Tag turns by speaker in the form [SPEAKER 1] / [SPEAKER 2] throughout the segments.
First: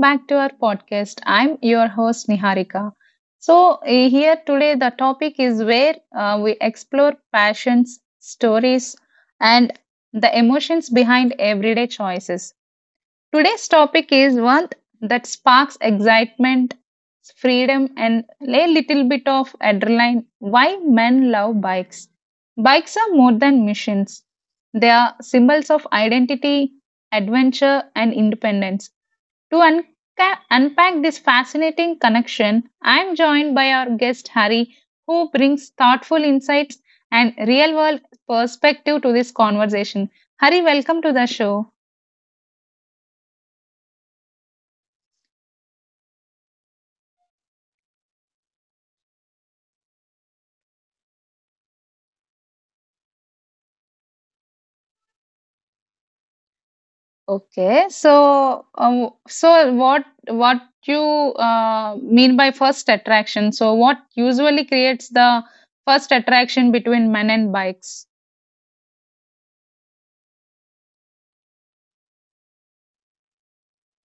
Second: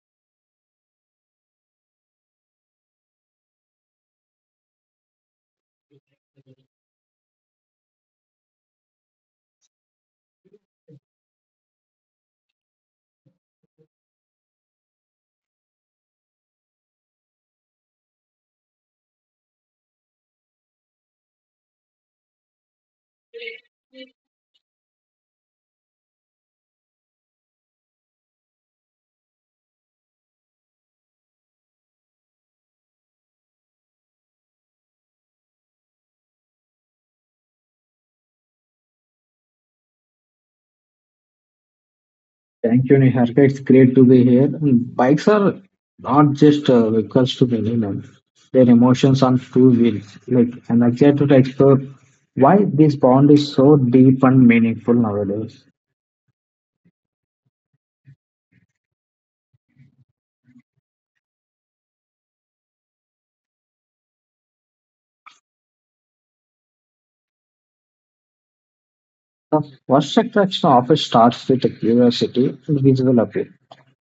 [SPEAKER 1] back to our podcast. I'm your host Niharika. So here today the topic is where we explore passions, stories, and the emotions behind everyday choices. Today's topic is one that sparks excitement, freedom, and a little bit of adrenaline why men love bikes. Bikes are more than machines. They are symbols of identity, adventure, and independence to unpack this fascinating connection, I am joined by our guest Hari, who brings thoughtful insights and real world perspective to this conversation. Hari, welcome to the show.
[SPEAKER 2] Thank you, Niharika. It's great to be here. And bikes are not just vehicles to me. Their emotions on two wheels. Like, I'm excited to explore why this bond is so deep and meaningful nowadays.
[SPEAKER 1] Okay, so what you mean by first attraction? So what usually creates the first attraction between men and bikes?
[SPEAKER 2] The first attraction often starts with a curiosity and visual appeal.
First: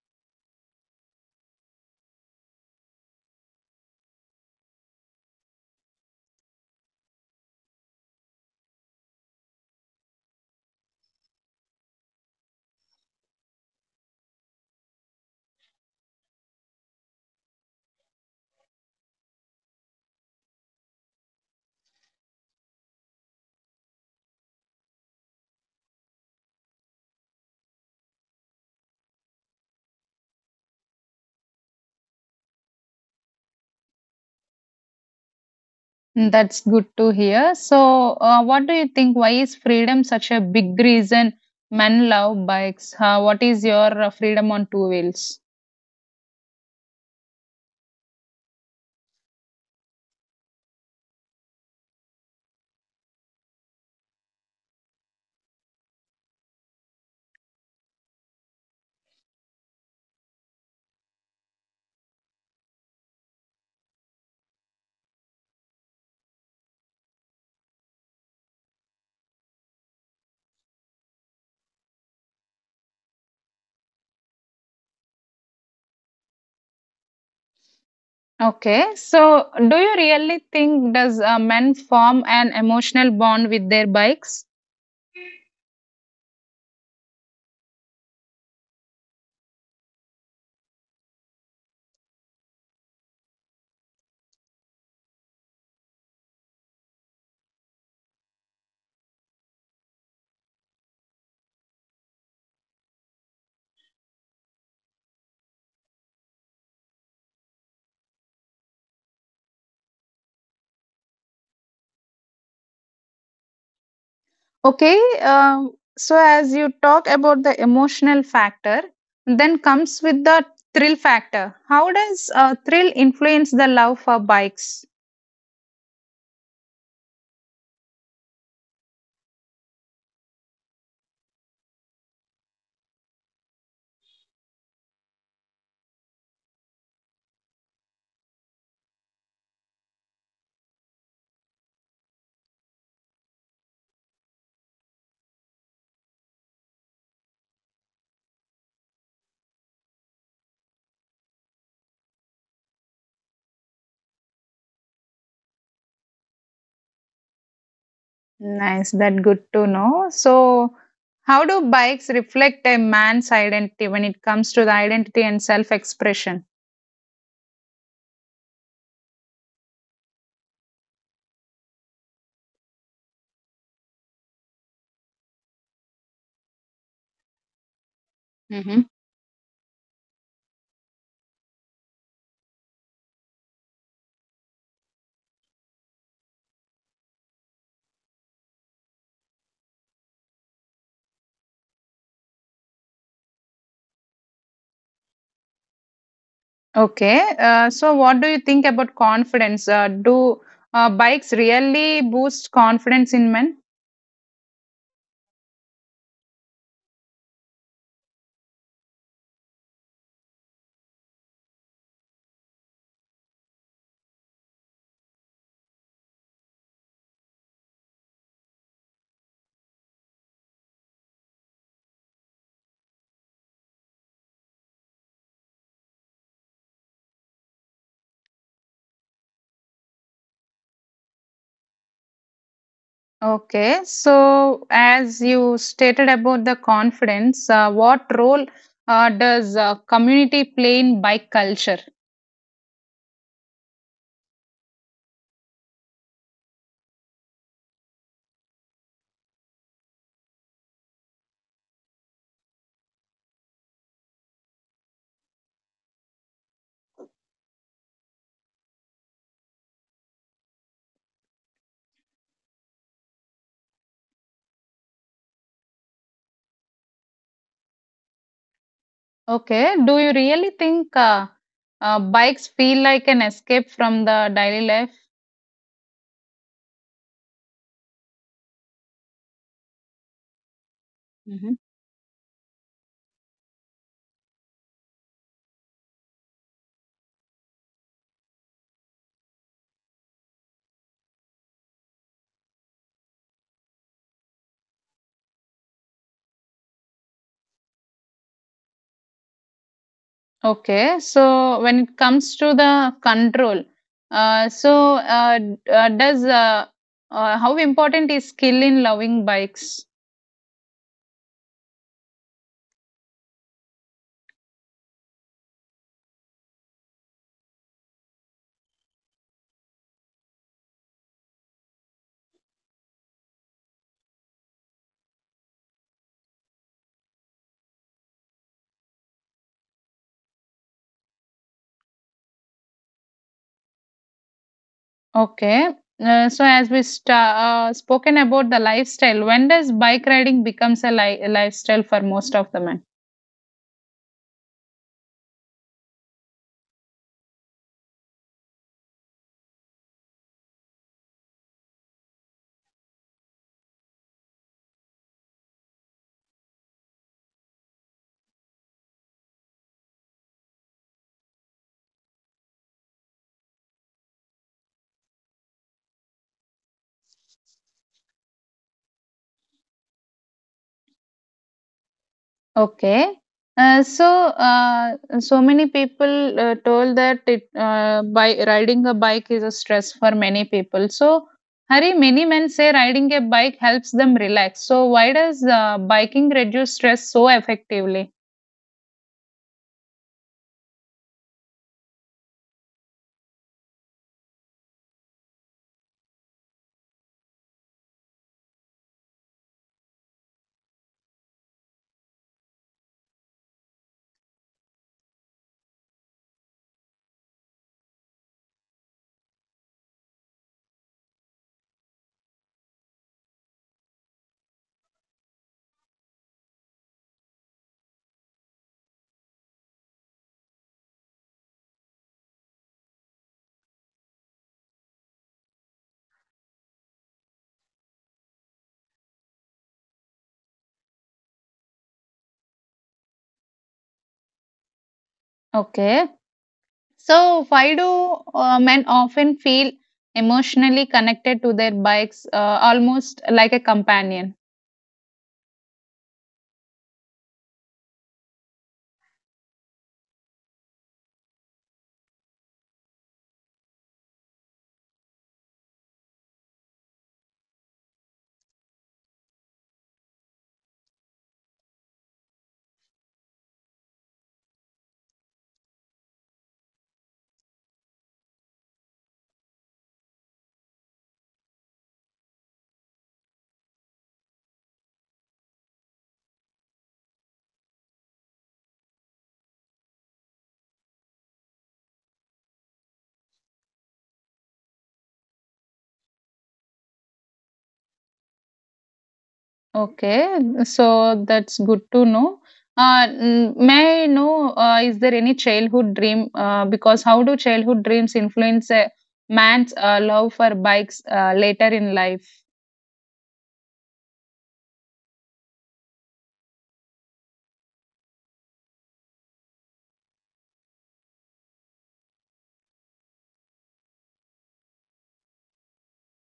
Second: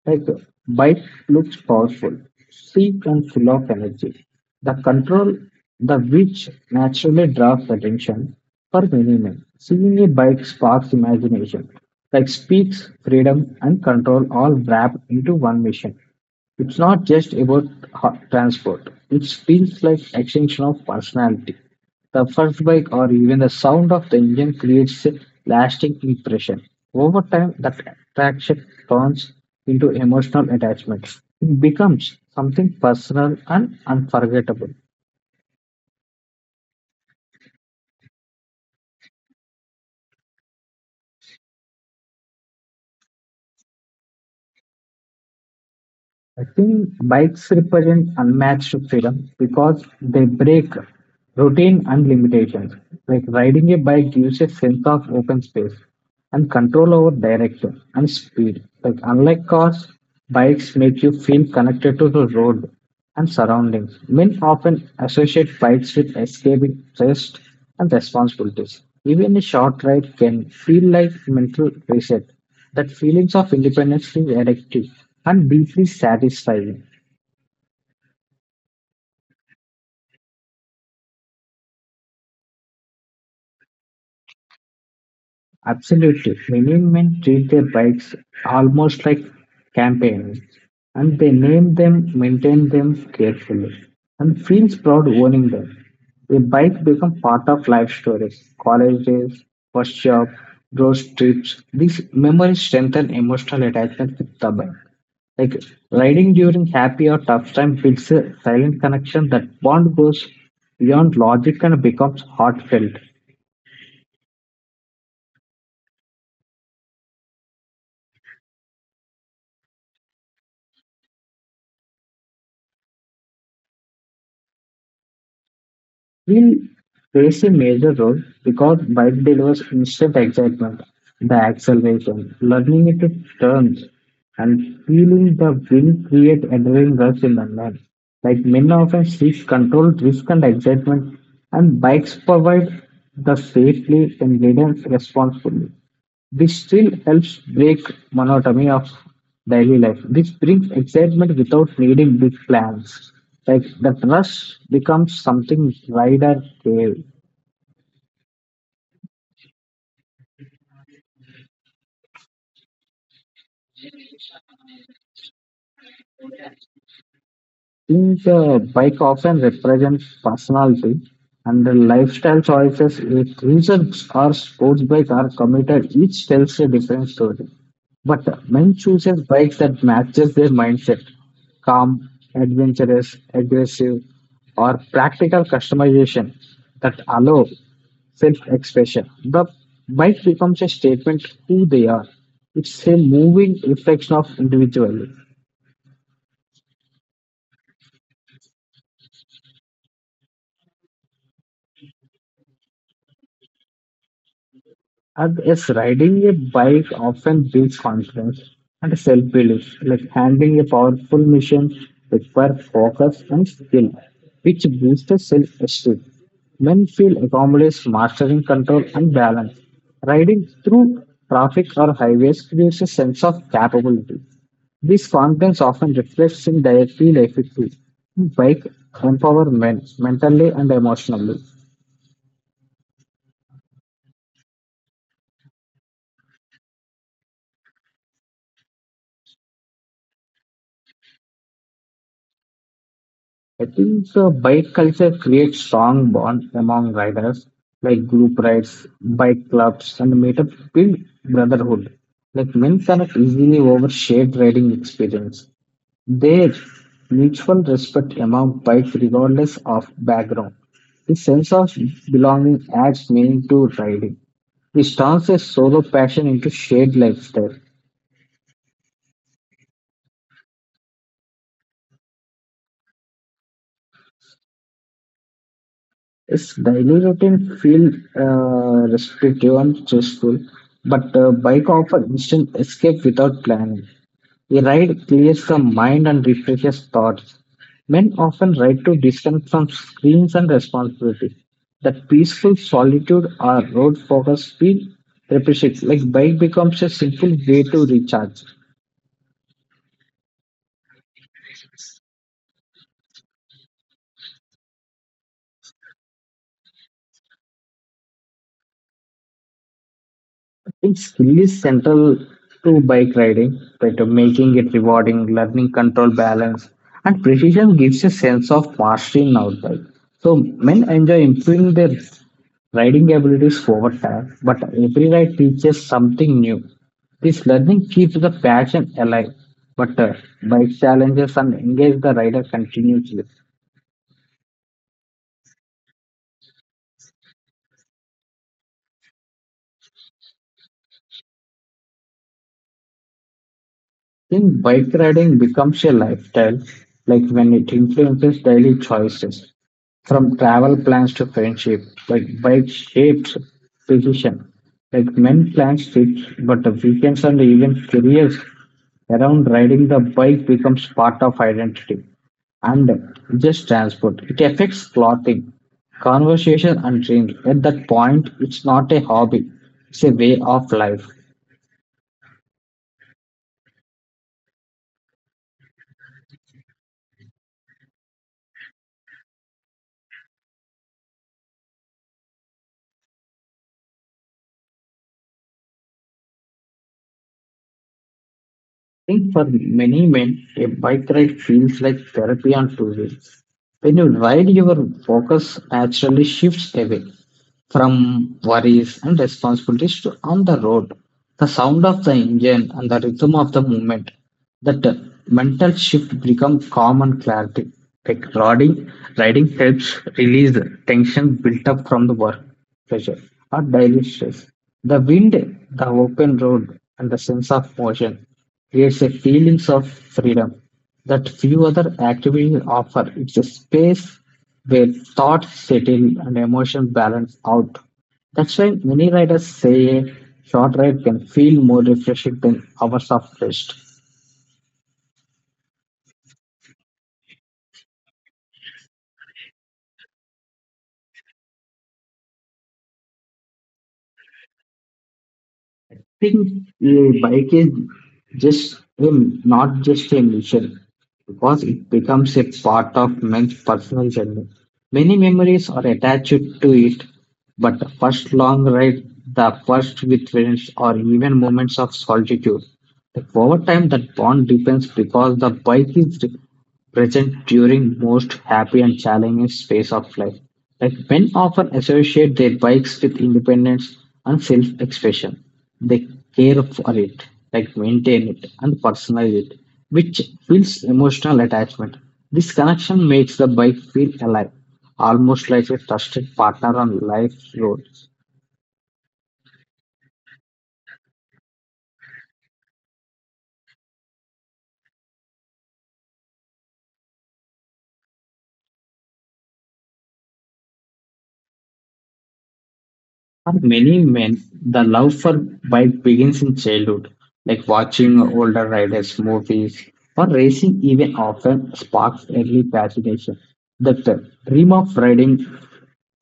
[SPEAKER 2] Like bike looks powerful, sleek and full of energy. The control, the which naturally draws attention for many men. Seeing a bike sparks imagination, like speaks freedom and control all wrapped into one mission. It's not just about transport. It feels like extension of personality. The first bike or even the sound of the engine creates a lasting impression. Over time, that attraction turns into emotional attachment. It becomes something personal and unforgettable.
[SPEAKER 1] Mm, that's good to hear. So, what do you think? Why is freedom such a big reason men love bikes? What is your freedom on two wheels?
[SPEAKER 2] I think bikes represent unmatched freedom because they break routine and limitations. Like riding a bike gives a sense of open space and control over direction and speed. Like unlike cars, bikes make you feel connected to the road and surroundings. Men often associate bikes with escaping stress and responsibilities. Even a short ride can feel like mental reset that feelings of independence is addictive and deeply satisfying.
[SPEAKER 1] Okay, so do you really think does men form an emotional bond with their bikes?
[SPEAKER 2] Absolutely. Many men treat their bikes almost like campaigns and they name them, maintain them carefully, and feels proud owning them. A bike becomes part of life stories, college days, first job, road trips. These memories strengthen emotional attachment with the bike. Like riding during happy or tough time builds a silent connection that bond goes beyond logic and becomes heartfelt.
[SPEAKER 1] Okay, so as you talk about the emotional factor, then comes with the thrill factor. How does thrill influence the love for bikes?
[SPEAKER 2] Will plays a major role because bike delivers instant excitement, the acceleration, learning into turns, and feeling the wind create adrenaline rush in the man. Like men often seek control, risk, and excitement, and bikes provide the safely and guidance responsibly. This still helps break monotony of daily life. This brings excitement without needing big plans. Like the rush becomes something rider gave.
[SPEAKER 1] Nice, that good to know. So, how do bikes reflect a man's identity when it comes to the identity and self expression?
[SPEAKER 2] Think the bike often represents personality and the lifestyle choices. If reasons or sports bike are committed, each tells a different story. But Men
[SPEAKER 1] Hmm.
[SPEAKER 2] chooses bikes that matches their mindset, calm, adventurous, aggressive, or practical customization that allow self-expression. The bike becomes a statement who they are. It's a moving reflection of individuality.
[SPEAKER 1] Okay, so what do you think about confidence? Do bikes really boost confidence in men?
[SPEAKER 2] And yes, riding a bike often builds confidence and self-belief, like handling a powerful mission requires focus and skill, which boosts self-esteem. Men feel accomplished mastering control and balance. Riding through traffic or highways creates a sense of capability. This confidence often reflects in daily life too. Bike empower men mentally and emotionally.
[SPEAKER 1] Okay, so as you stated about the confidence, what role does community play in bike culture?
[SPEAKER 2] I think so bike culture creates strong bonds among riders, like group rides, bike clubs, and meetups build brotherhood. Like men cannot easily over shared riding experience. There, mutual respect among bikes regardless of background. This sense of belonging adds meaning to riding. It turns a solo passion into shared lifestyle.
[SPEAKER 1] Okay. Do you really think bikes feel like an escape from the daily life?
[SPEAKER 2] Yes, daily routine feel restrictive and stressful, but
[SPEAKER 1] Mhm.
[SPEAKER 2] bike offer instant escape without planning. A ride clears the mind and refreshes thoughts. Men often ride to disconnect from screens and responsibility. That peaceful solitude or road focus feel appreciates. Like bike becomes a simple way to recharge.
[SPEAKER 1] Okay. So when it comes to the control, so d- does how important is skill in loving bikes?
[SPEAKER 2] It's really central to bike riding, but making it rewarding, learning control, balance, and precision gives a sense of mastery in outbike. So men enjoy improving their riding abilities over time, but every ride teaches something new. This learning keeps the passion alive, but bike challenges and engage the rider continuously.
[SPEAKER 1] Okay. So as we sta spoken about the lifestyle, when does bike riding becomes a li lifestyle for most of the men?
[SPEAKER 2] Think bike riding becomes a lifestyle, like when it influences daily choices, from travel plans to friendship, like bike shapes decision. Like men plan trips, but the weekends and even careers around riding the bike becomes part of identity and just transport. It affects clothing, conversation, and dreams. At that point, it's not a hobby, it's a way of life.
[SPEAKER 1] Okay. Uh, so, so many people told that by riding a bike is a stress for many people. So, Hari, many men say riding a bike helps them relax. So, why does biking reduce stress so effectively?
[SPEAKER 2] Think for many men, a bike ride feels like therapy on two wheels. When you ride, your focus naturally shifts away from worries and responsibilities to on the road. The sound of the engine and the rhythm of the movement, that mental shift become calm and clarity. Like riding helps release the tension built up from the work pressure or daily stress. The wind, the open road, and the sense of motion creates a feelings of freedom that few other activities offer. It's a space where thoughts settle and emotions balance out. That's why many writers say a short ride can feel more refreshing than hours of rest.
[SPEAKER 1] Okay. So, why do men often feel emotionally connected to their bikes, almost like a companion?
[SPEAKER 2] Think a bike is just a, not just a mission because it becomes a part of men's personal journey. Many memories are attached to it, but the first long ride, the first with friends, or even moments of solitude. But over time, that bond depends because the bike is present during most happy and challenging phases of life, like men often associate their bikes with independence and self-expression. They care for it, like maintain it and personalize it, which feels emotional attachment. This connection makes the bike feel alive, almost like a trusted partner on life's road.
[SPEAKER 1] Okay, so that's good to know. May I know, is there any childhood dream? Because how do childhood dreams influence a man's love for bikes later in life?
[SPEAKER 2] For many men, the love for bike begins in childhood, like watching older riders' movies or racing even often sparks early fascination. That dream of riding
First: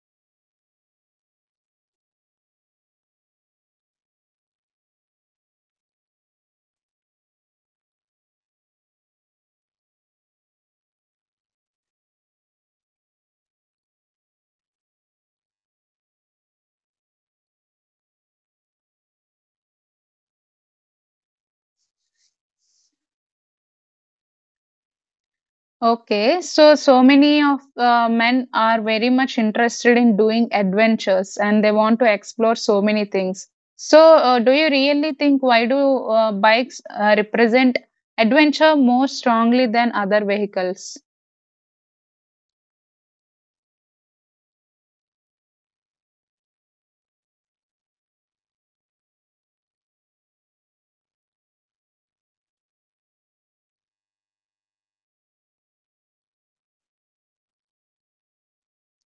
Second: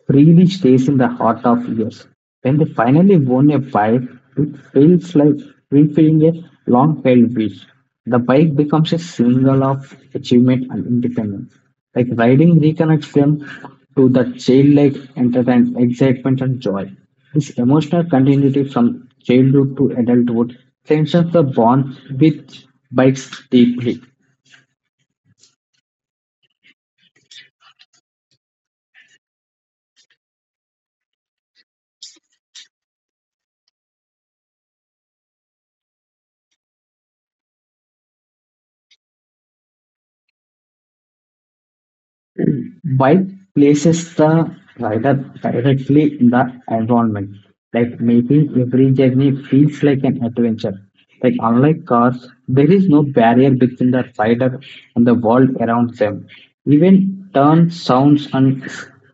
[SPEAKER 2] really stays in the heart of years. When they finally won a fight, it feels like fulfilling a long held wish. The bike becomes a symbol of achievement and independence. Like riding reconnects them to the childlike entertainment, excitement, and joy. This emotional continuity from childhood to adulthood strengthens the bond with bikes deeply.
[SPEAKER 1] Okay, so so many of men are very much interested in doing adventures and they want to explore so many things. So, do you really think why do bikes represent adventure more strongly than other vehicles?
[SPEAKER 2] Bike places the rider directly in the environment, like making every journey feels like an adventure. Like unlike cars, there is no barrier between the rider and the world around them. Even turn sounds and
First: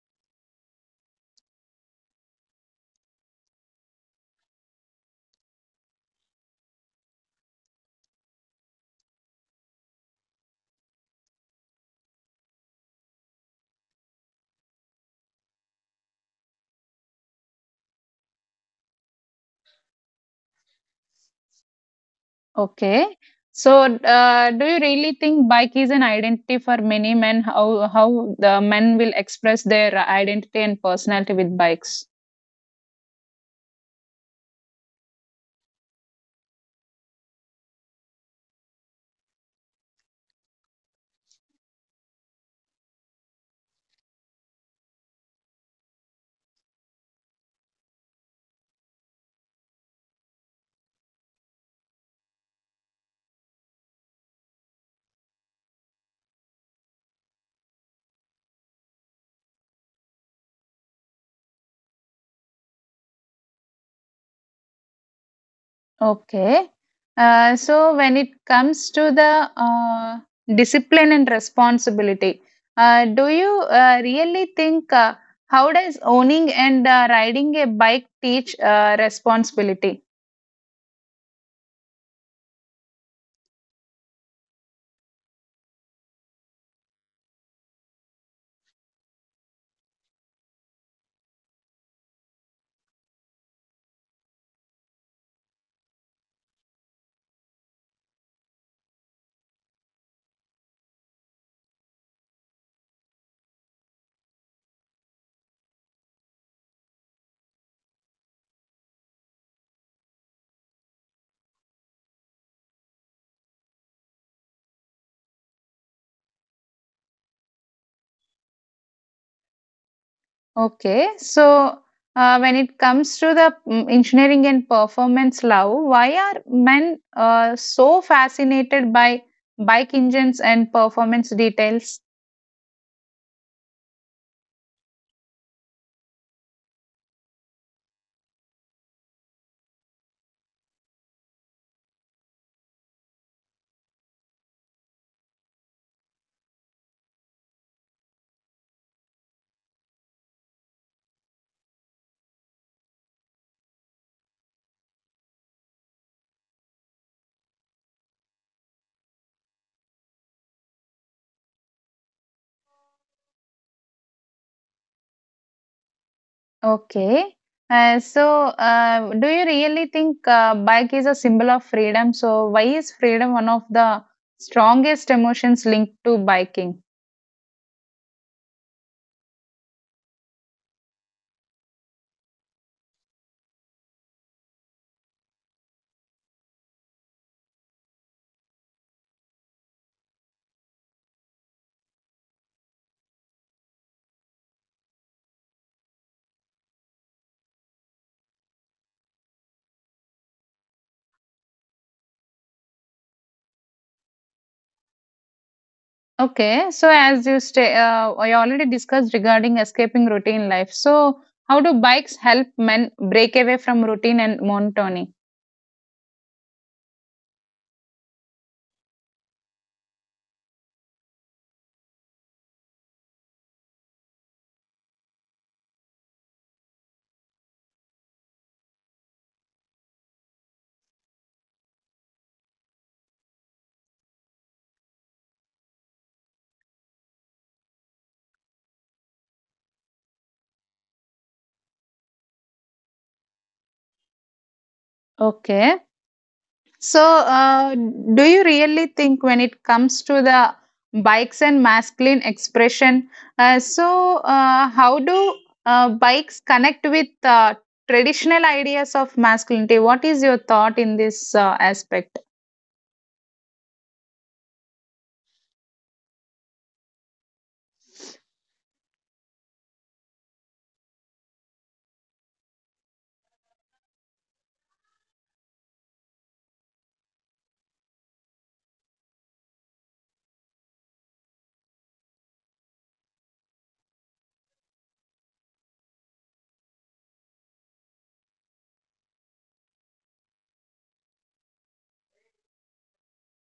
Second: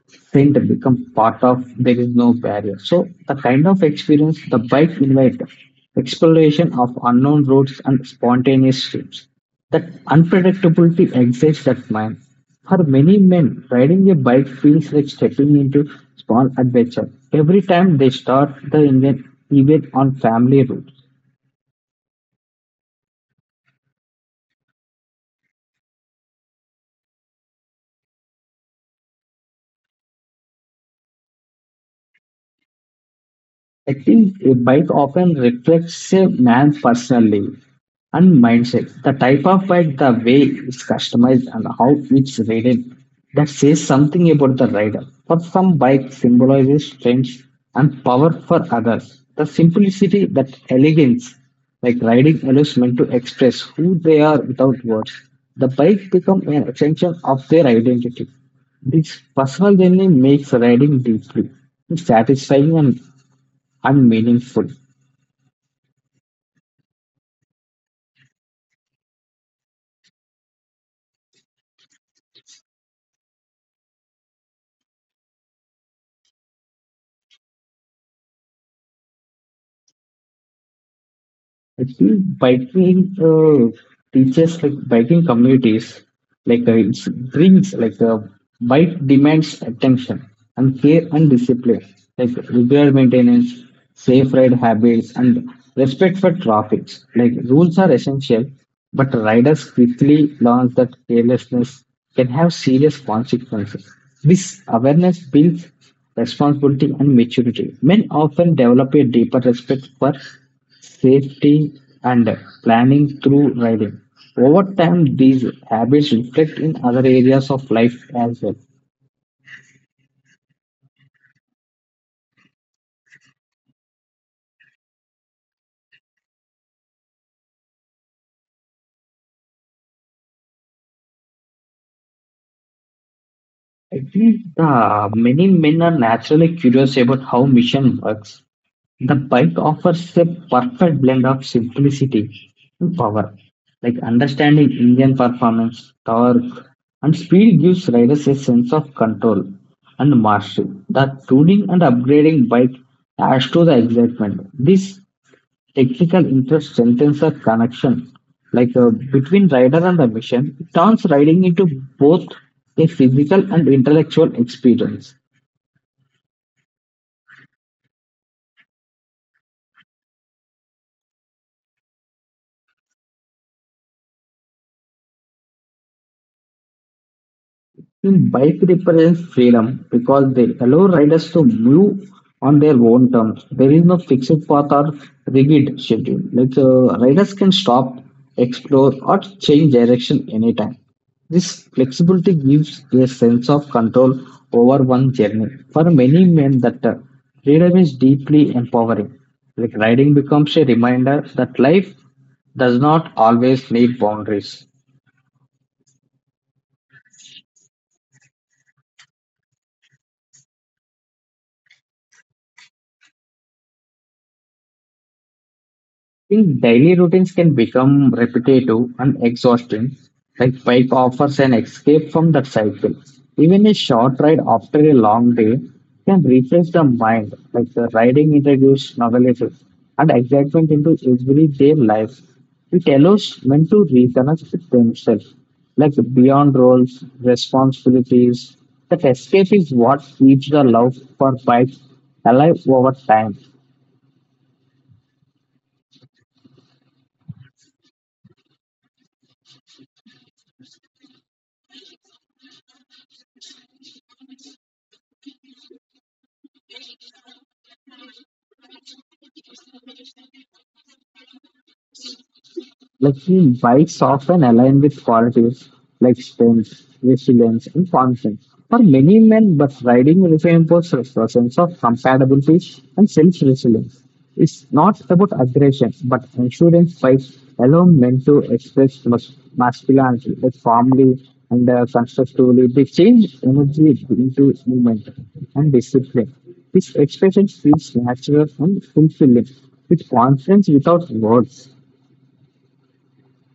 [SPEAKER 2] scent become part of there is no barrier. So the kind of experience the bike invites exploration of unknown roads and spontaneous trips. That unpredictability excites that man. For many men, riding a bike feels like stepping into small adventure. Every time they start the engine, even on family roads.
[SPEAKER 1] Okay. So, do you really think bike is an identity for many men? How the men will express their identity and personality with bikes?
[SPEAKER 2] I think a bike often reflects a man's personality and mindset. The type of bike, the way it's customized, and how it's ridden that says something about the rider. For some, bike symbolizes strength and power. For others, the simplicity, that elegance, like riding allows men to express who they are without words. The bike becomes an extension of their identity. This personal journey makes riding deeply satisfying and unmeaningful.
[SPEAKER 1] Okay. So, when it comes to the discipline and responsibility, do you really think how does owning and riding a bike teach responsibility?
[SPEAKER 2] Actually, biking teaches like biking communities it brings bike demands attention and care and discipline like regular maintenance, safe ride habits, and respect for traffic. Like rules are essential, but riders quickly learn that carelessness can have serious consequences. This awareness builds responsibility and maturity. Men often develop a deeper respect for safety, and planning through riding. Over time, these habits reflect in other areas of life as well.
[SPEAKER 1] Okay, so when it comes to the engineering and performance love, why are men so fascinated by bike engines and performance details?
[SPEAKER 2] I think many men are naturally curious about how mission works. The bike offers a perfect blend of simplicity and power. Like understanding engine performance, torque, and speed gives riders a sense of control and mastery. The tuning and upgrading bike adds to the excitement. This technical interest strengthens the connection, between rider and the machine. It turns riding into both a physical and intellectual experience.
[SPEAKER 1] Okay, so do you really think bike is a symbol of freedom? So why is freedom one of the strongest emotions linked to biking?
[SPEAKER 2] In bike represents freedom because they allow riders to move on their own terms. There is no fixed path or rigid schedule. Riders can stop, explore, or change direction anytime. This flexibility gives a sense of control over one journey. For many men, that freedom is deeply empowering. Like riding becomes a reminder that life does not always need boundaries.
[SPEAKER 1] Okay, so as you stay, I already discussed regarding escaping routine life. So, how do bikes help men break away from routine and monotony?
[SPEAKER 2] Think daily routines can become repetitive and exhausting, like bike offers an escape from that cycle. Even a short ride after a long day can refresh the mind, like the riding introduces novelty and excitement into everyday life. It allows men to reconnect with themselves, like beyond roles, responsibilities. That escape is what keeps the love for bikes alive over time.
[SPEAKER 1] Okay, so do you really think when it comes to the bikes and masculine expression, so how do bikes connect with traditional ideas of masculinity? What is your thought in this aspect?
[SPEAKER 2] Like he bikes often align with qualities like strength, resilience, and confidence. For many men, but riding reinforces the sense of compatibility and self-resilience. It's not about aggression, but insurance bikes allow men to express masculinity like calmly and constructively. They change energy into movement and discipline. This expression feels natural and fulfilling, with confidence without words.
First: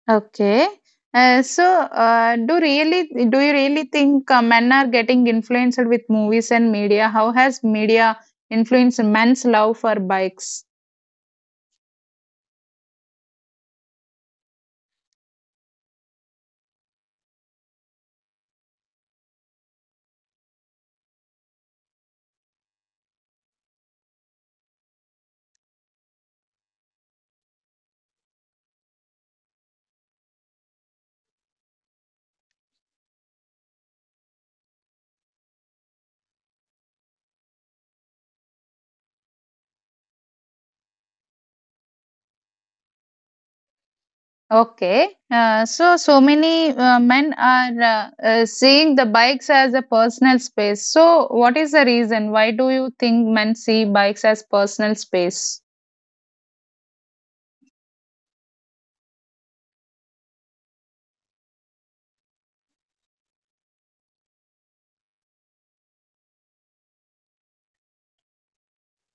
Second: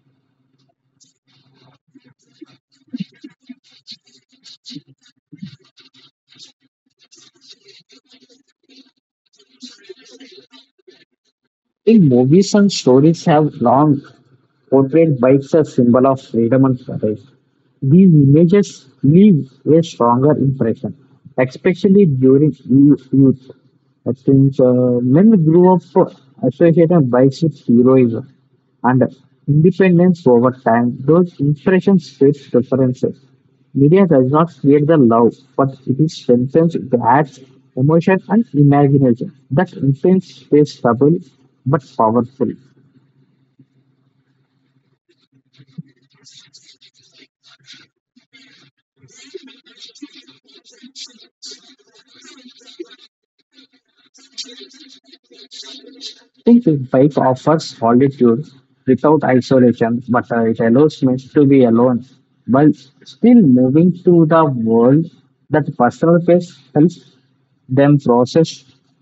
[SPEAKER 1] Okay. So, do you really think men are getting influenced with movies and media? How has media influenced men's love for bikes?
[SPEAKER 2] I think movies and stories have long portrayed bikes as symbol of freedom and courage. These images leave a stronger impression, especially during youth. I think men grew up associating bikes with heroism and independence over time. Those impressions shape preferences. Media does not create the love, but it is strengthens, it adds emotion and imagination that intense is subtle but powerful.
[SPEAKER 1] Okay. So, so many men are seeing the bikes as a personal space. So, what is the reason? Why do you think men see bikes as personal space?
[SPEAKER 2] Think bike offers solitude without isolation, but it allows me to be alone while still moving to the world that personal pace helps them process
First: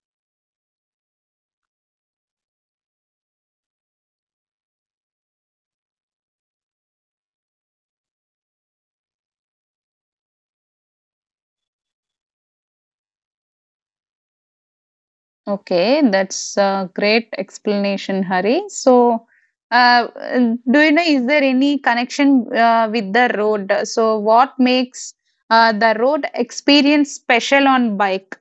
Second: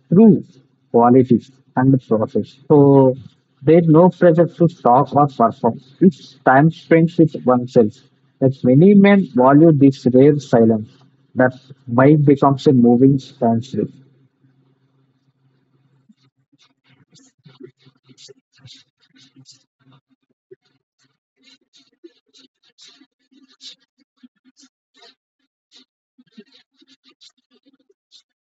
[SPEAKER 2] through quality and process. So there's no pressure to talk or perform. It's time spent with oneself. That many men value this rare silence that bike becomes a moving standstill.
[SPEAKER 1] Okay, that's a great explanation, Hari. So, uh, do you know, is there any connection with the road? So, what makes the road experience special on bike?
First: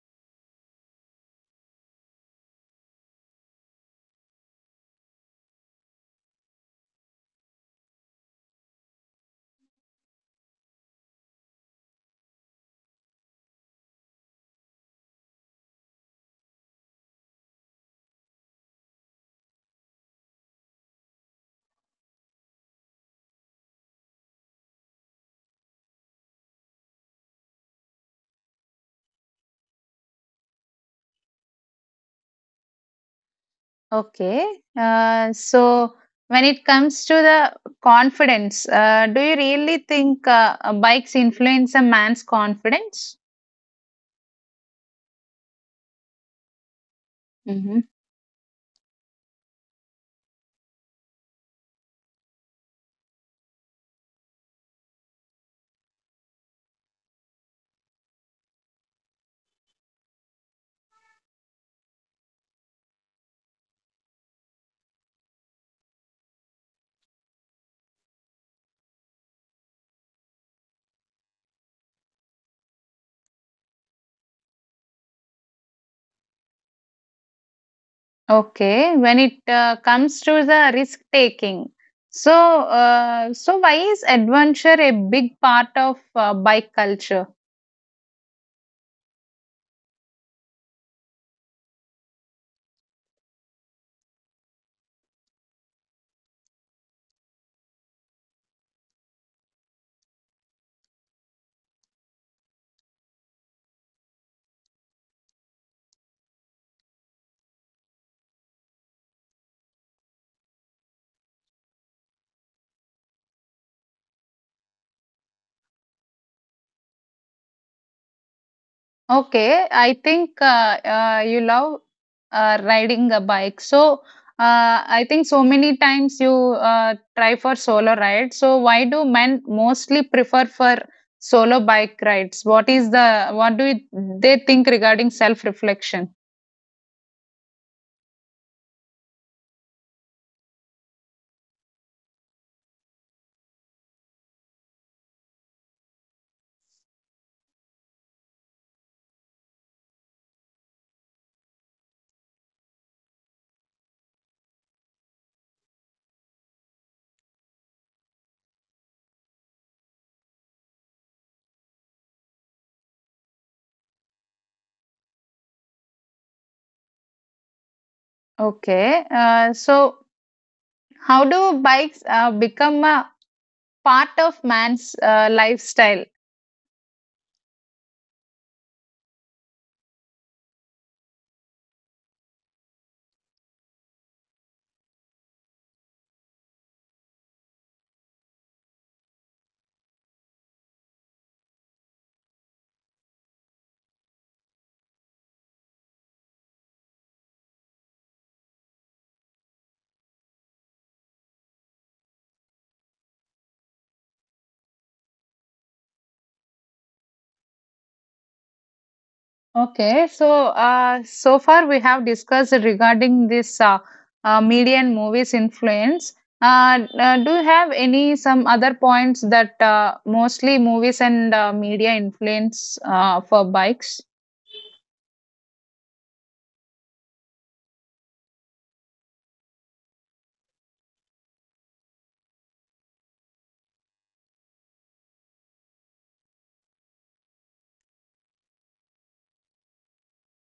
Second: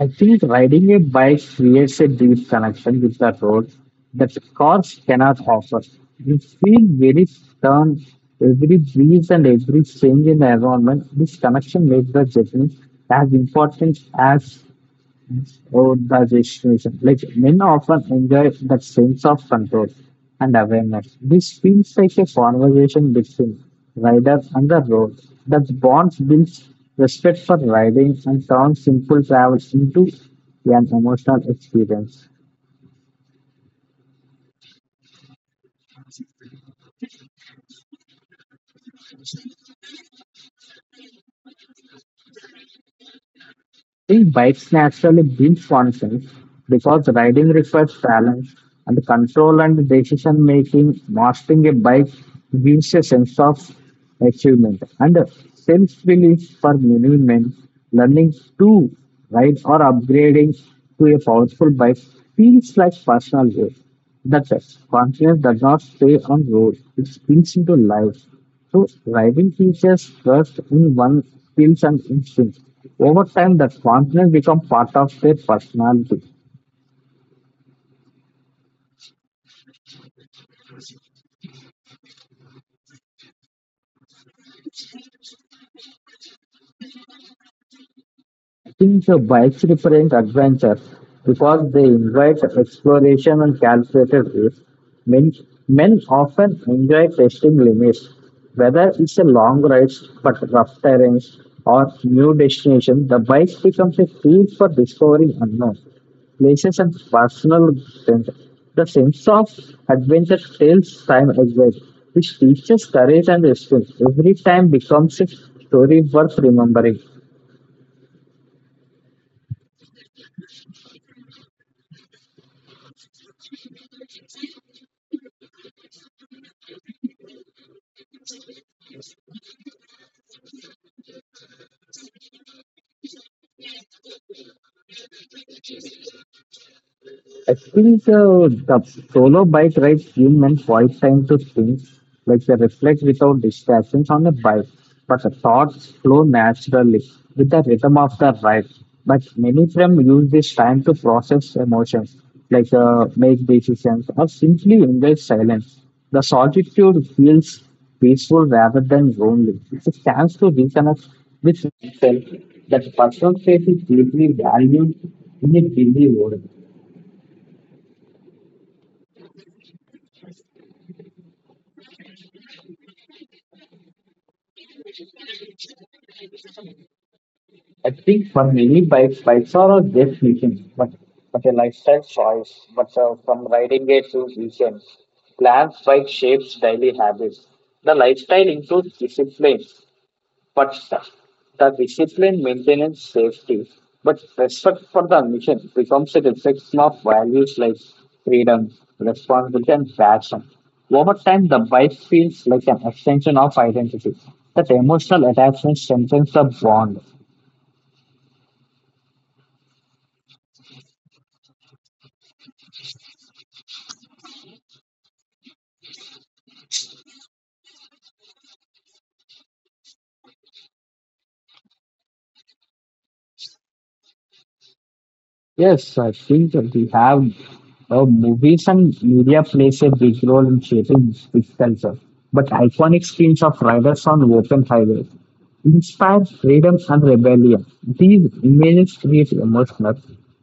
[SPEAKER 2] I think riding a bike creates a deep connection with the road that cars cannot offer. You feel very turn, every breeze and every change in the environment. This connection makes the journey as important as organization. Like men often enjoy that sense of control and awareness. This feels like a conversation between rider and the road that bond builds respect for riding and turns simple travel into an emotional experience.
[SPEAKER 1] Okay, so when it comes to the confidence, do you really think bikes influence a man's confidence?
[SPEAKER 2] Think bikes naturally bring functions because riding
[SPEAKER 1] Mhm.
[SPEAKER 2] requires balance and control and decision making. Mastering a bike gives a sense of achievement and self belief for many men. Learning to ride or upgrading to a powerful bike feels like personal growth. That's it. Confidence does not stay on road; it spills into life. So, driving teaches trust in one's skills and instincts. Over time, that confidence becomes part of their personality.
[SPEAKER 1] Okay, when it comes to the risk taking, so so why is adventure a big part of bike culture?
[SPEAKER 2] Since the bikes represent adventure because they invite exploration and calculated risk. Men, men often enjoy testing limits, whether it's a long ride but rough terrains or new destination. The bike becomes a tool for discovering unknown places, and personal growth. The sense of adventure tells time as well, which teaches courage and restraint. Every time becomes a story worth remembering.
[SPEAKER 1] Okay, I think you love riding a bike. So I think so many times you try for solo ride. So why do men mostly prefer for solo bike rides? What is the what do you- they think regarding self reflection?
[SPEAKER 2] Experience the solo bike ride human men quiet time to think, like they reflect without distractions on a bike. But the thoughts flow naturally with the rhythm of the ride. But many of them use this time to process emotions, like make decisions or simply enjoy silence. The solitude feels peaceful rather than lonely. It's a chance to reconnect with myself. That personal space is deeply valued in a busy world.
[SPEAKER 1] Okay, so how do bikes become a part of man's lifestyle?
[SPEAKER 2] I think for many bikes, bikes are a destination, but a lifestyle choice. But from riding it to weekends, plans bike shapes daily habits. The lifestyle includes discipline, but the discipline maintains safety. But respect for the mission becomes a reflection of values like freedom, responsibility, and passion. Over time, the bike feels like an extension of identity. That emotional attachment strengthens the bond.
[SPEAKER 1] Okay, so so far we have discussed regarding this media and movies influence. Do you have any some other points that mostly movies and media influence for bikes?
[SPEAKER 2] Yes, I think that we have movies and media plays a big role in shaping this culture. But iconic scenes of riders on open highways inspire freedom and rebellion. These images create emotional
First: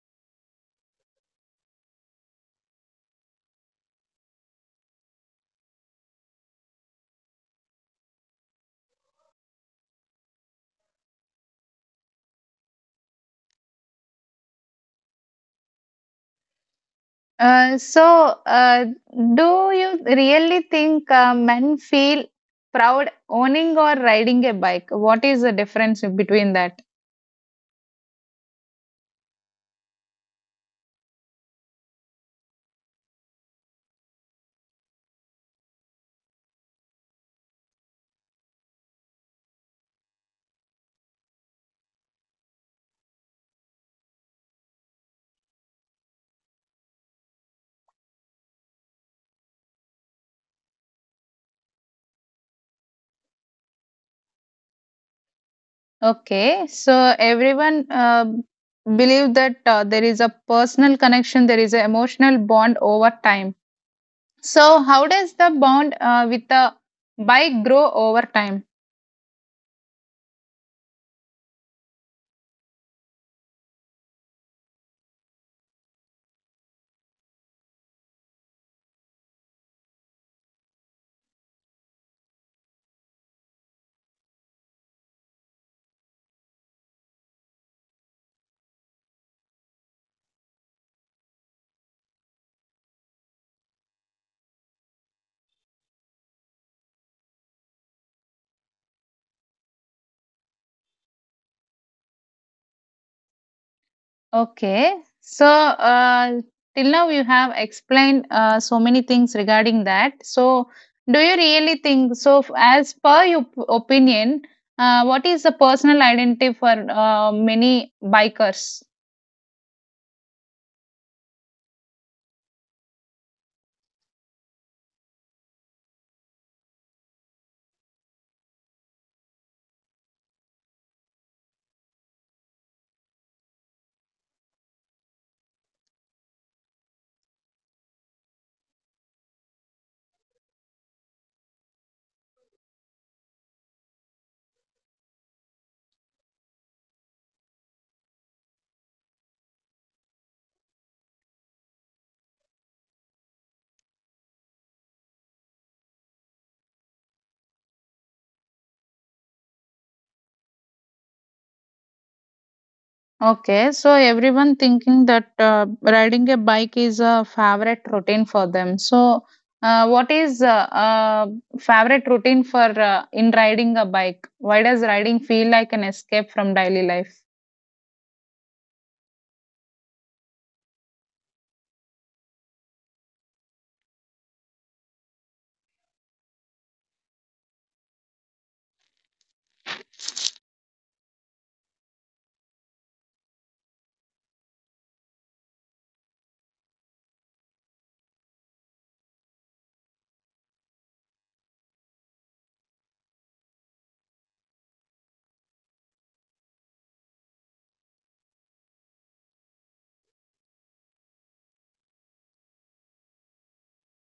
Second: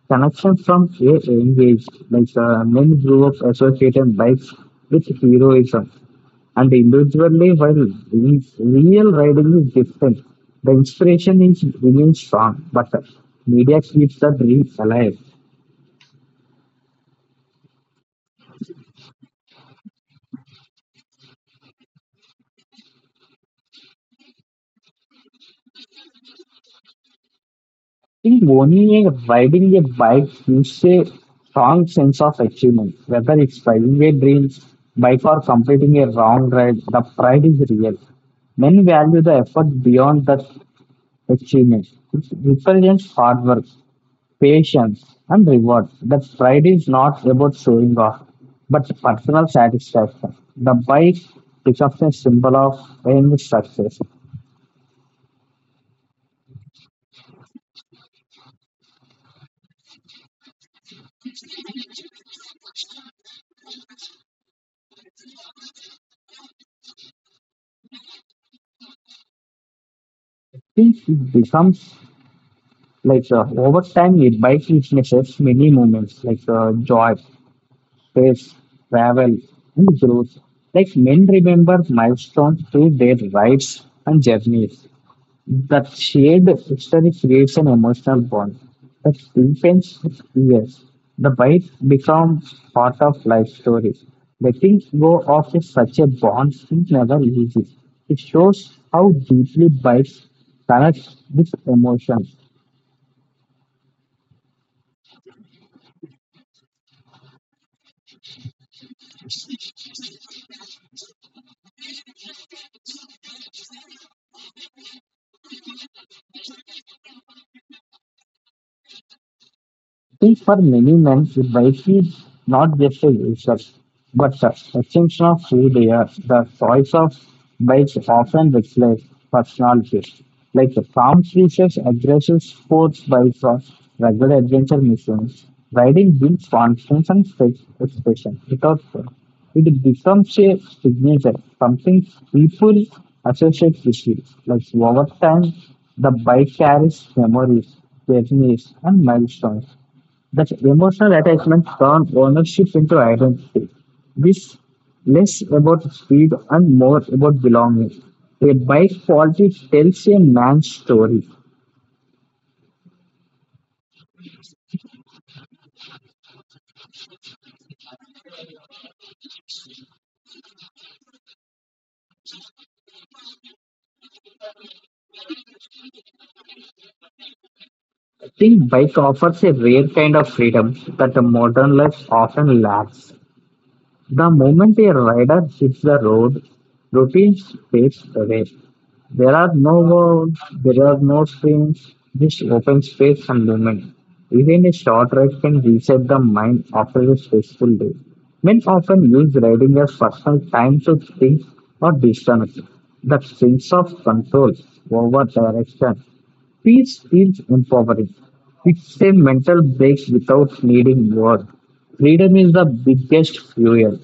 [SPEAKER 2] connection from a young age. Like men grew up associating bikes with heroism, and individually, while real riding is different, the inspiration is remains strong. But media keeps the dream alive.
[SPEAKER 1] Uh, so, uh, do you really think men feel proud owning or riding a bike? What is the difference between that?
[SPEAKER 2] Think Boni is riding a bike gives a strong sense of achievement. Whether it's finding a dream bike or completing a long ride, the pride is real. Many value the effort beyond that achievement. It represents hard work, patience, and reward. The pride is not about showing off, but personal satisfaction. The bike becomes a symbol of aim success.
[SPEAKER 1] Okay, so everyone believe that there is a personal connection, there is an emotional bond over time. So how does the bond with the bike grow over time?
[SPEAKER 2] Since it becomes like over time, it bike witnesses many moments like joy, stress, travel, and growth. Like men remember milestones through their rides and journeys. That shared history creates an emotional bond that deepens with years. The bike becomes part of life stories. Letting go of such a bond is never easy. It shows how deeply bikes connect with emotions.
[SPEAKER 1] Okay, so till now you have explained so many things regarding that. So do you really think so? As per your opinion, what is the personal identity for many bikers?
[SPEAKER 2] I think for many men, privacy is not just a resource, but the extension of who they are. The choice of bikes often reflects personalities, like the calm species, aggressive sports bikes, or regular adventure missions. Riding builds confidence and self expression. It also it becomes a signature, something people associate with you. Like over time, the bike carries memories, journeys, and milestones that emotional attachment turns ownership into identity. This less about speed and more about belonging. A bike quality tells a man's story.
[SPEAKER 1] Okay, so everyone thinking that riding a bike is a favorite routine for them. So, what is uh, favorite routine for in riding a bike? Why does riding feel like an escape from daily life?
[SPEAKER 2] I think bike offers a rare kind of freedom that the modern life often lacks. The moment a rider hits the road, routine fades away. There are no walls, there are no screens, just open space and movement. Even a short ride can reset the mind after a stressful day. Men often use riding as personal time to think or disconnect. The sense of control over direction. Peace feels empowering. It's a mental break without needing war. Freedom is the biggest fuel.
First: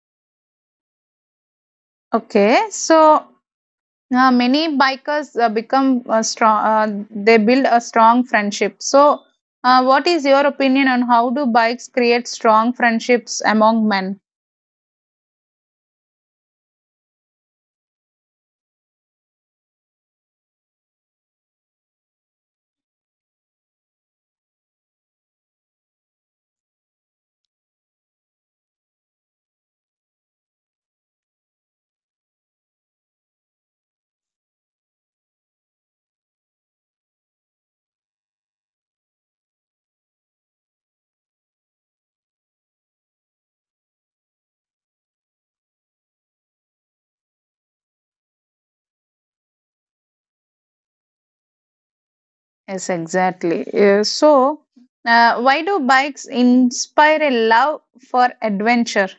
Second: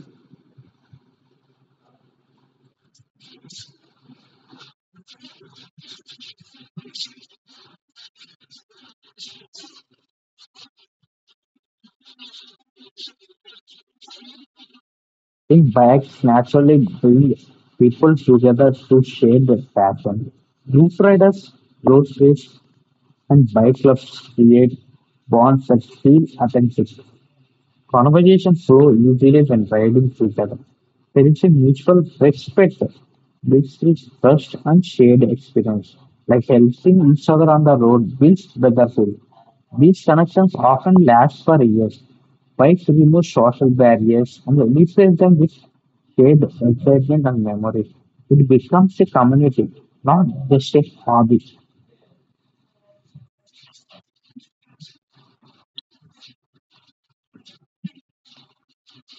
[SPEAKER 1] Okay, so many bikers become strong. They build a strong friendship. So, what is your opinion on how do bikes create strong friendships among men?
[SPEAKER 2] Big bags naturally bring people together to share their passion. Group riders, road trips, and bike clubs create bonds that feel authentic. Conversations flow easily when guiding each other. There is a mutual respect, which is trust and shared experience. Like helping each other on the road builds brotherhood. These connections often last for years. Bikes remove social barriers and replace them with shared excitement and memories. It becomes a community, not just a hobby.
[SPEAKER 1] Yes, exactly. Why do bikes inspire a love for adventure?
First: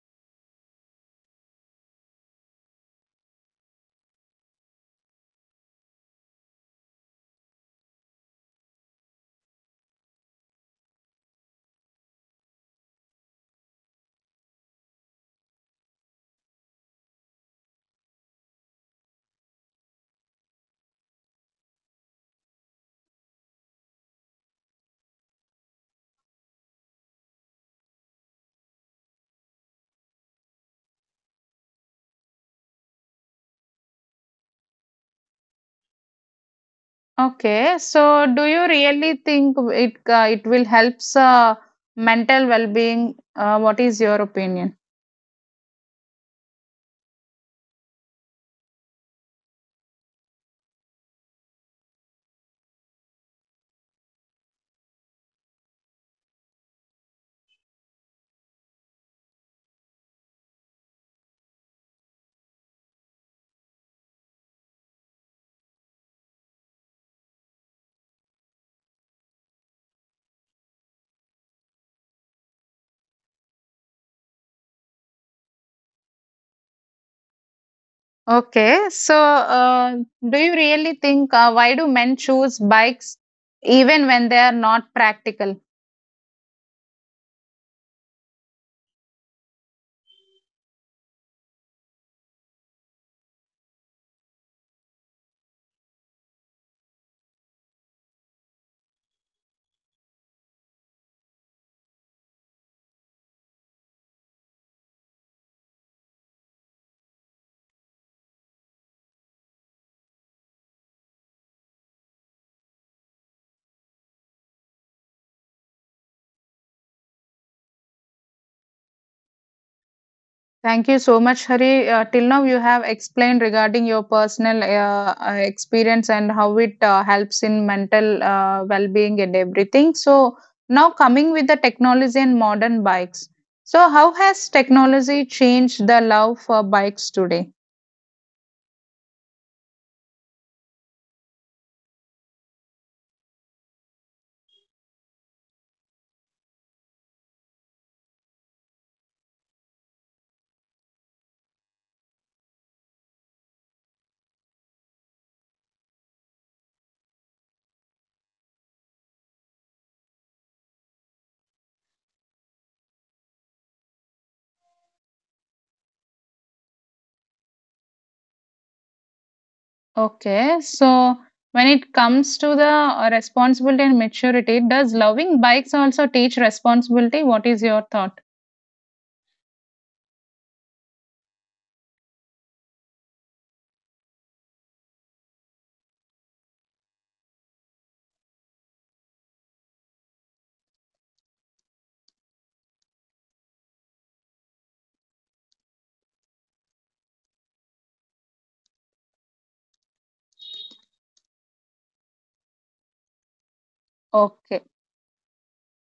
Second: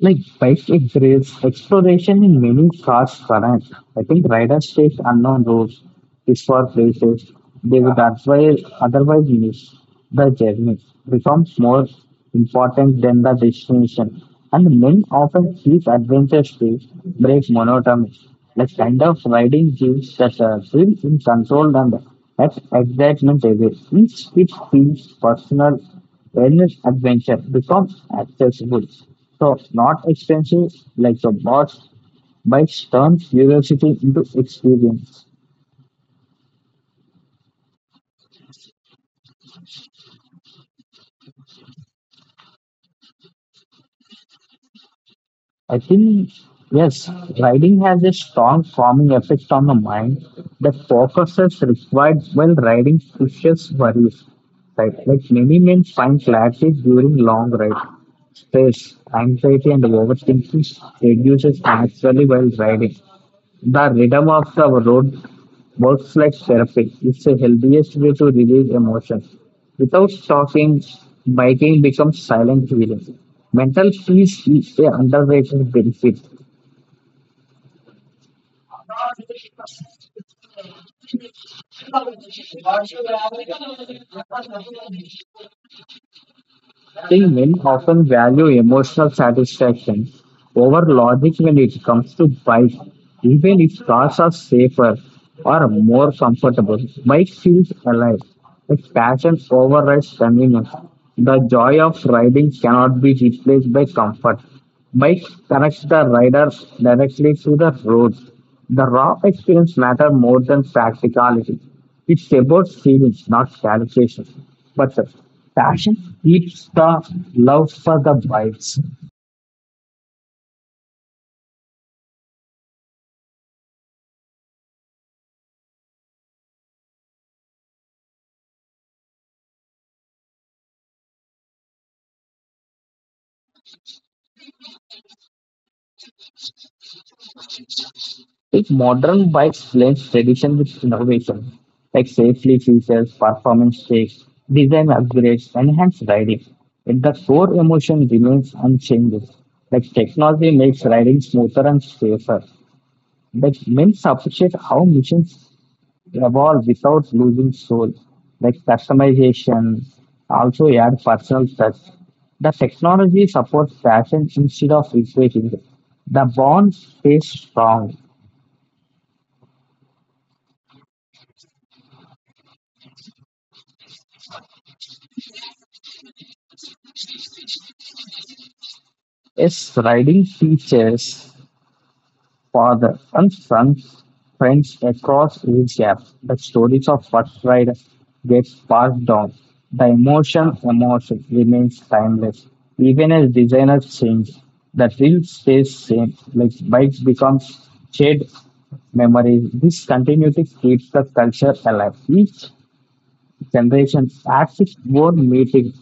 [SPEAKER 2] Like bike embrace exploration in many cars current. I think riders take unknown roads, discover places they would otherwise miss. The journey becomes more important than the destination, and men often seek adventures to break monotony. The kind of riding gives that thrill in control and that excitement away, which it feels personal. Wellness adventure becomes accessible, so not expensive like the boss. Bikes turns curiosity into experience.
[SPEAKER 1] Okay, so do you really think it it will help mental well-being? What is your opinion?
[SPEAKER 2] I think yes, riding has a strong calming effect on the mind. The focuses required while riding pushes worries. Right, like many men find clarity during long ride. Stress, anxiety, and overthinking reduces naturally while riding. The rhythm of the road works like therapy. It's the healthiest way to release emotion. Without talking, biking becomes silent healing. Mental peace is an underrated benefit.
[SPEAKER 1] Okay, so do you really think why do men choose bikes even when they are not practical?
[SPEAKER 2] I think men often value emotional satisfaction over logic when it comes to bike, even if cars are safer or more comfortable. Bike feels alive. Like passion overrides convenience. The joy of riding cannot be replaced by comfort. Mike connects the riders directly to the roads. The raw experience matters more than practicality. It's about feelings, not calculations. But the passion keeps the love for the bikes.
[SPEAKER 1] Thank you so much, Hari. Till now, you have explained regarding your personal experience and how it helps in mental well being and everything. So, now coming with the technology and modern bikes. So, how has technology changed the love for bikes today?
[SPEAKER 2] If modern bikes blend tradition with innovation, like safety features, performance checks, design upgrades, enhanced riding, if the core emotion remains unchanged. Like technology makes riding smoother and safer, but men appreciate how missions evolve without losing soul, like customization, also add personal touch. The technology supports passion instead of replacing it. The bond stays strong.
[SPEAKER 1] Okay, so when it comes to the responsibility and maturity, does loving bikes also teach responsibility? What is your thought?
[SPEAKER 2] Yes, riding features father and son friends across age gaps. The stories of first ride get passed down. The emotion remains timeless. Even as designers change, the thrill stays same. Like bikes become shared memories. This continuity keeps the culture alive. Each generation adds
[SPEAKER 1] Okay.
[SPEAKER 2] its own meaning.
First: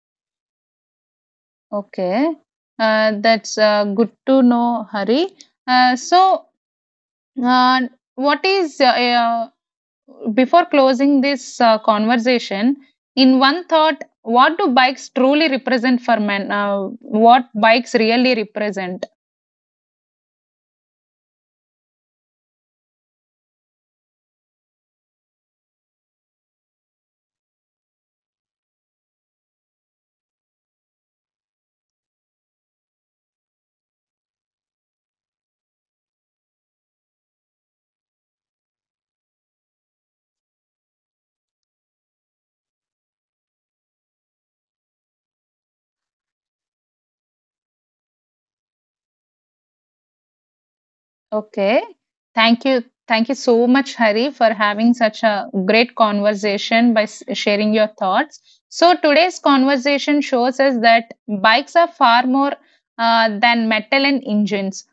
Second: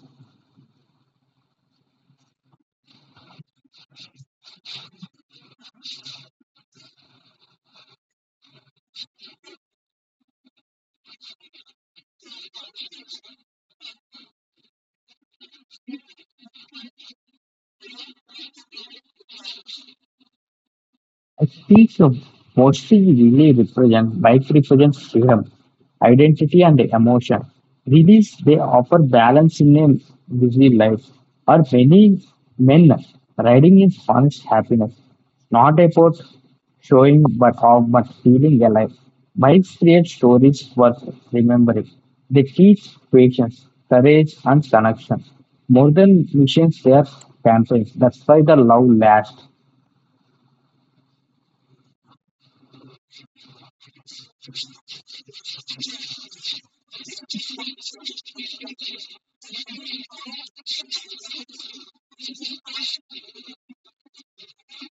[SPEAKER 1] Okay, that's good to know, Hari. Uh, so, uh, what is uh, uh, before closing this conversation? In one thought, what do bikes truly represent for men? What bikes really represent?
[SPEAKER 2] A piece of mostly really represent bike represents freedom, identity and emotion. Release they offer balance in a busy life. Or many men riding is honest happiness. Not about showing but how but feeling alive. Bikes create stories worth remembering. They teach patience, courage and connection. More than missions they are campaigns. That's why the love lasts.
[SPEAKER 1] Okay. Thank you. Thank you so much, Hari, for having such a great conversation by sharing your thoughts. So, today's conversation shows us that bikes are far more than metal and engines.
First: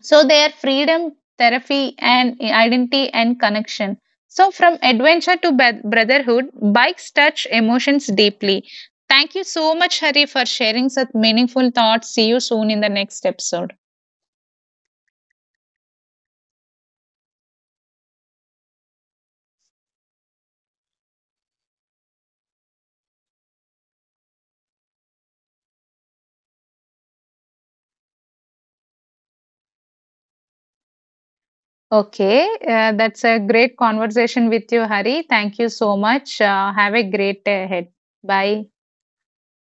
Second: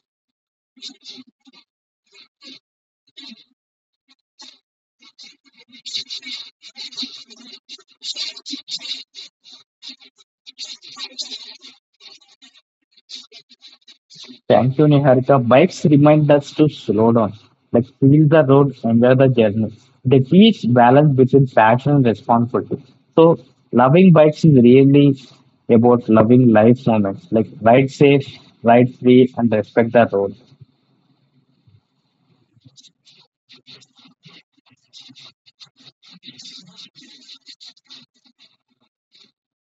[SPEAKER 1] So, they are freedom, therapy, and identity and connection. So, from adventure to brotherhood, bikes touch emotions deeply. Thank you so much, Hari, for sharing such meaningful thoughts. See you soon in the next episode.
[SPEAKER 2] Thank you, Niharika. Bikes remind us to slow down, like feel the road, enjoy the journey. They teach balance between passion and responsibility. So, loving bikes is really about loving life moments, like ride safe, ride free, and respect the road.
[SPEAKER 1] Okay, that's a great conversation with you, Hari. Thank you so much. Have a great day ahead. Bye.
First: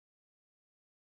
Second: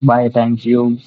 [SPEAKER 2] Bye. Thank you.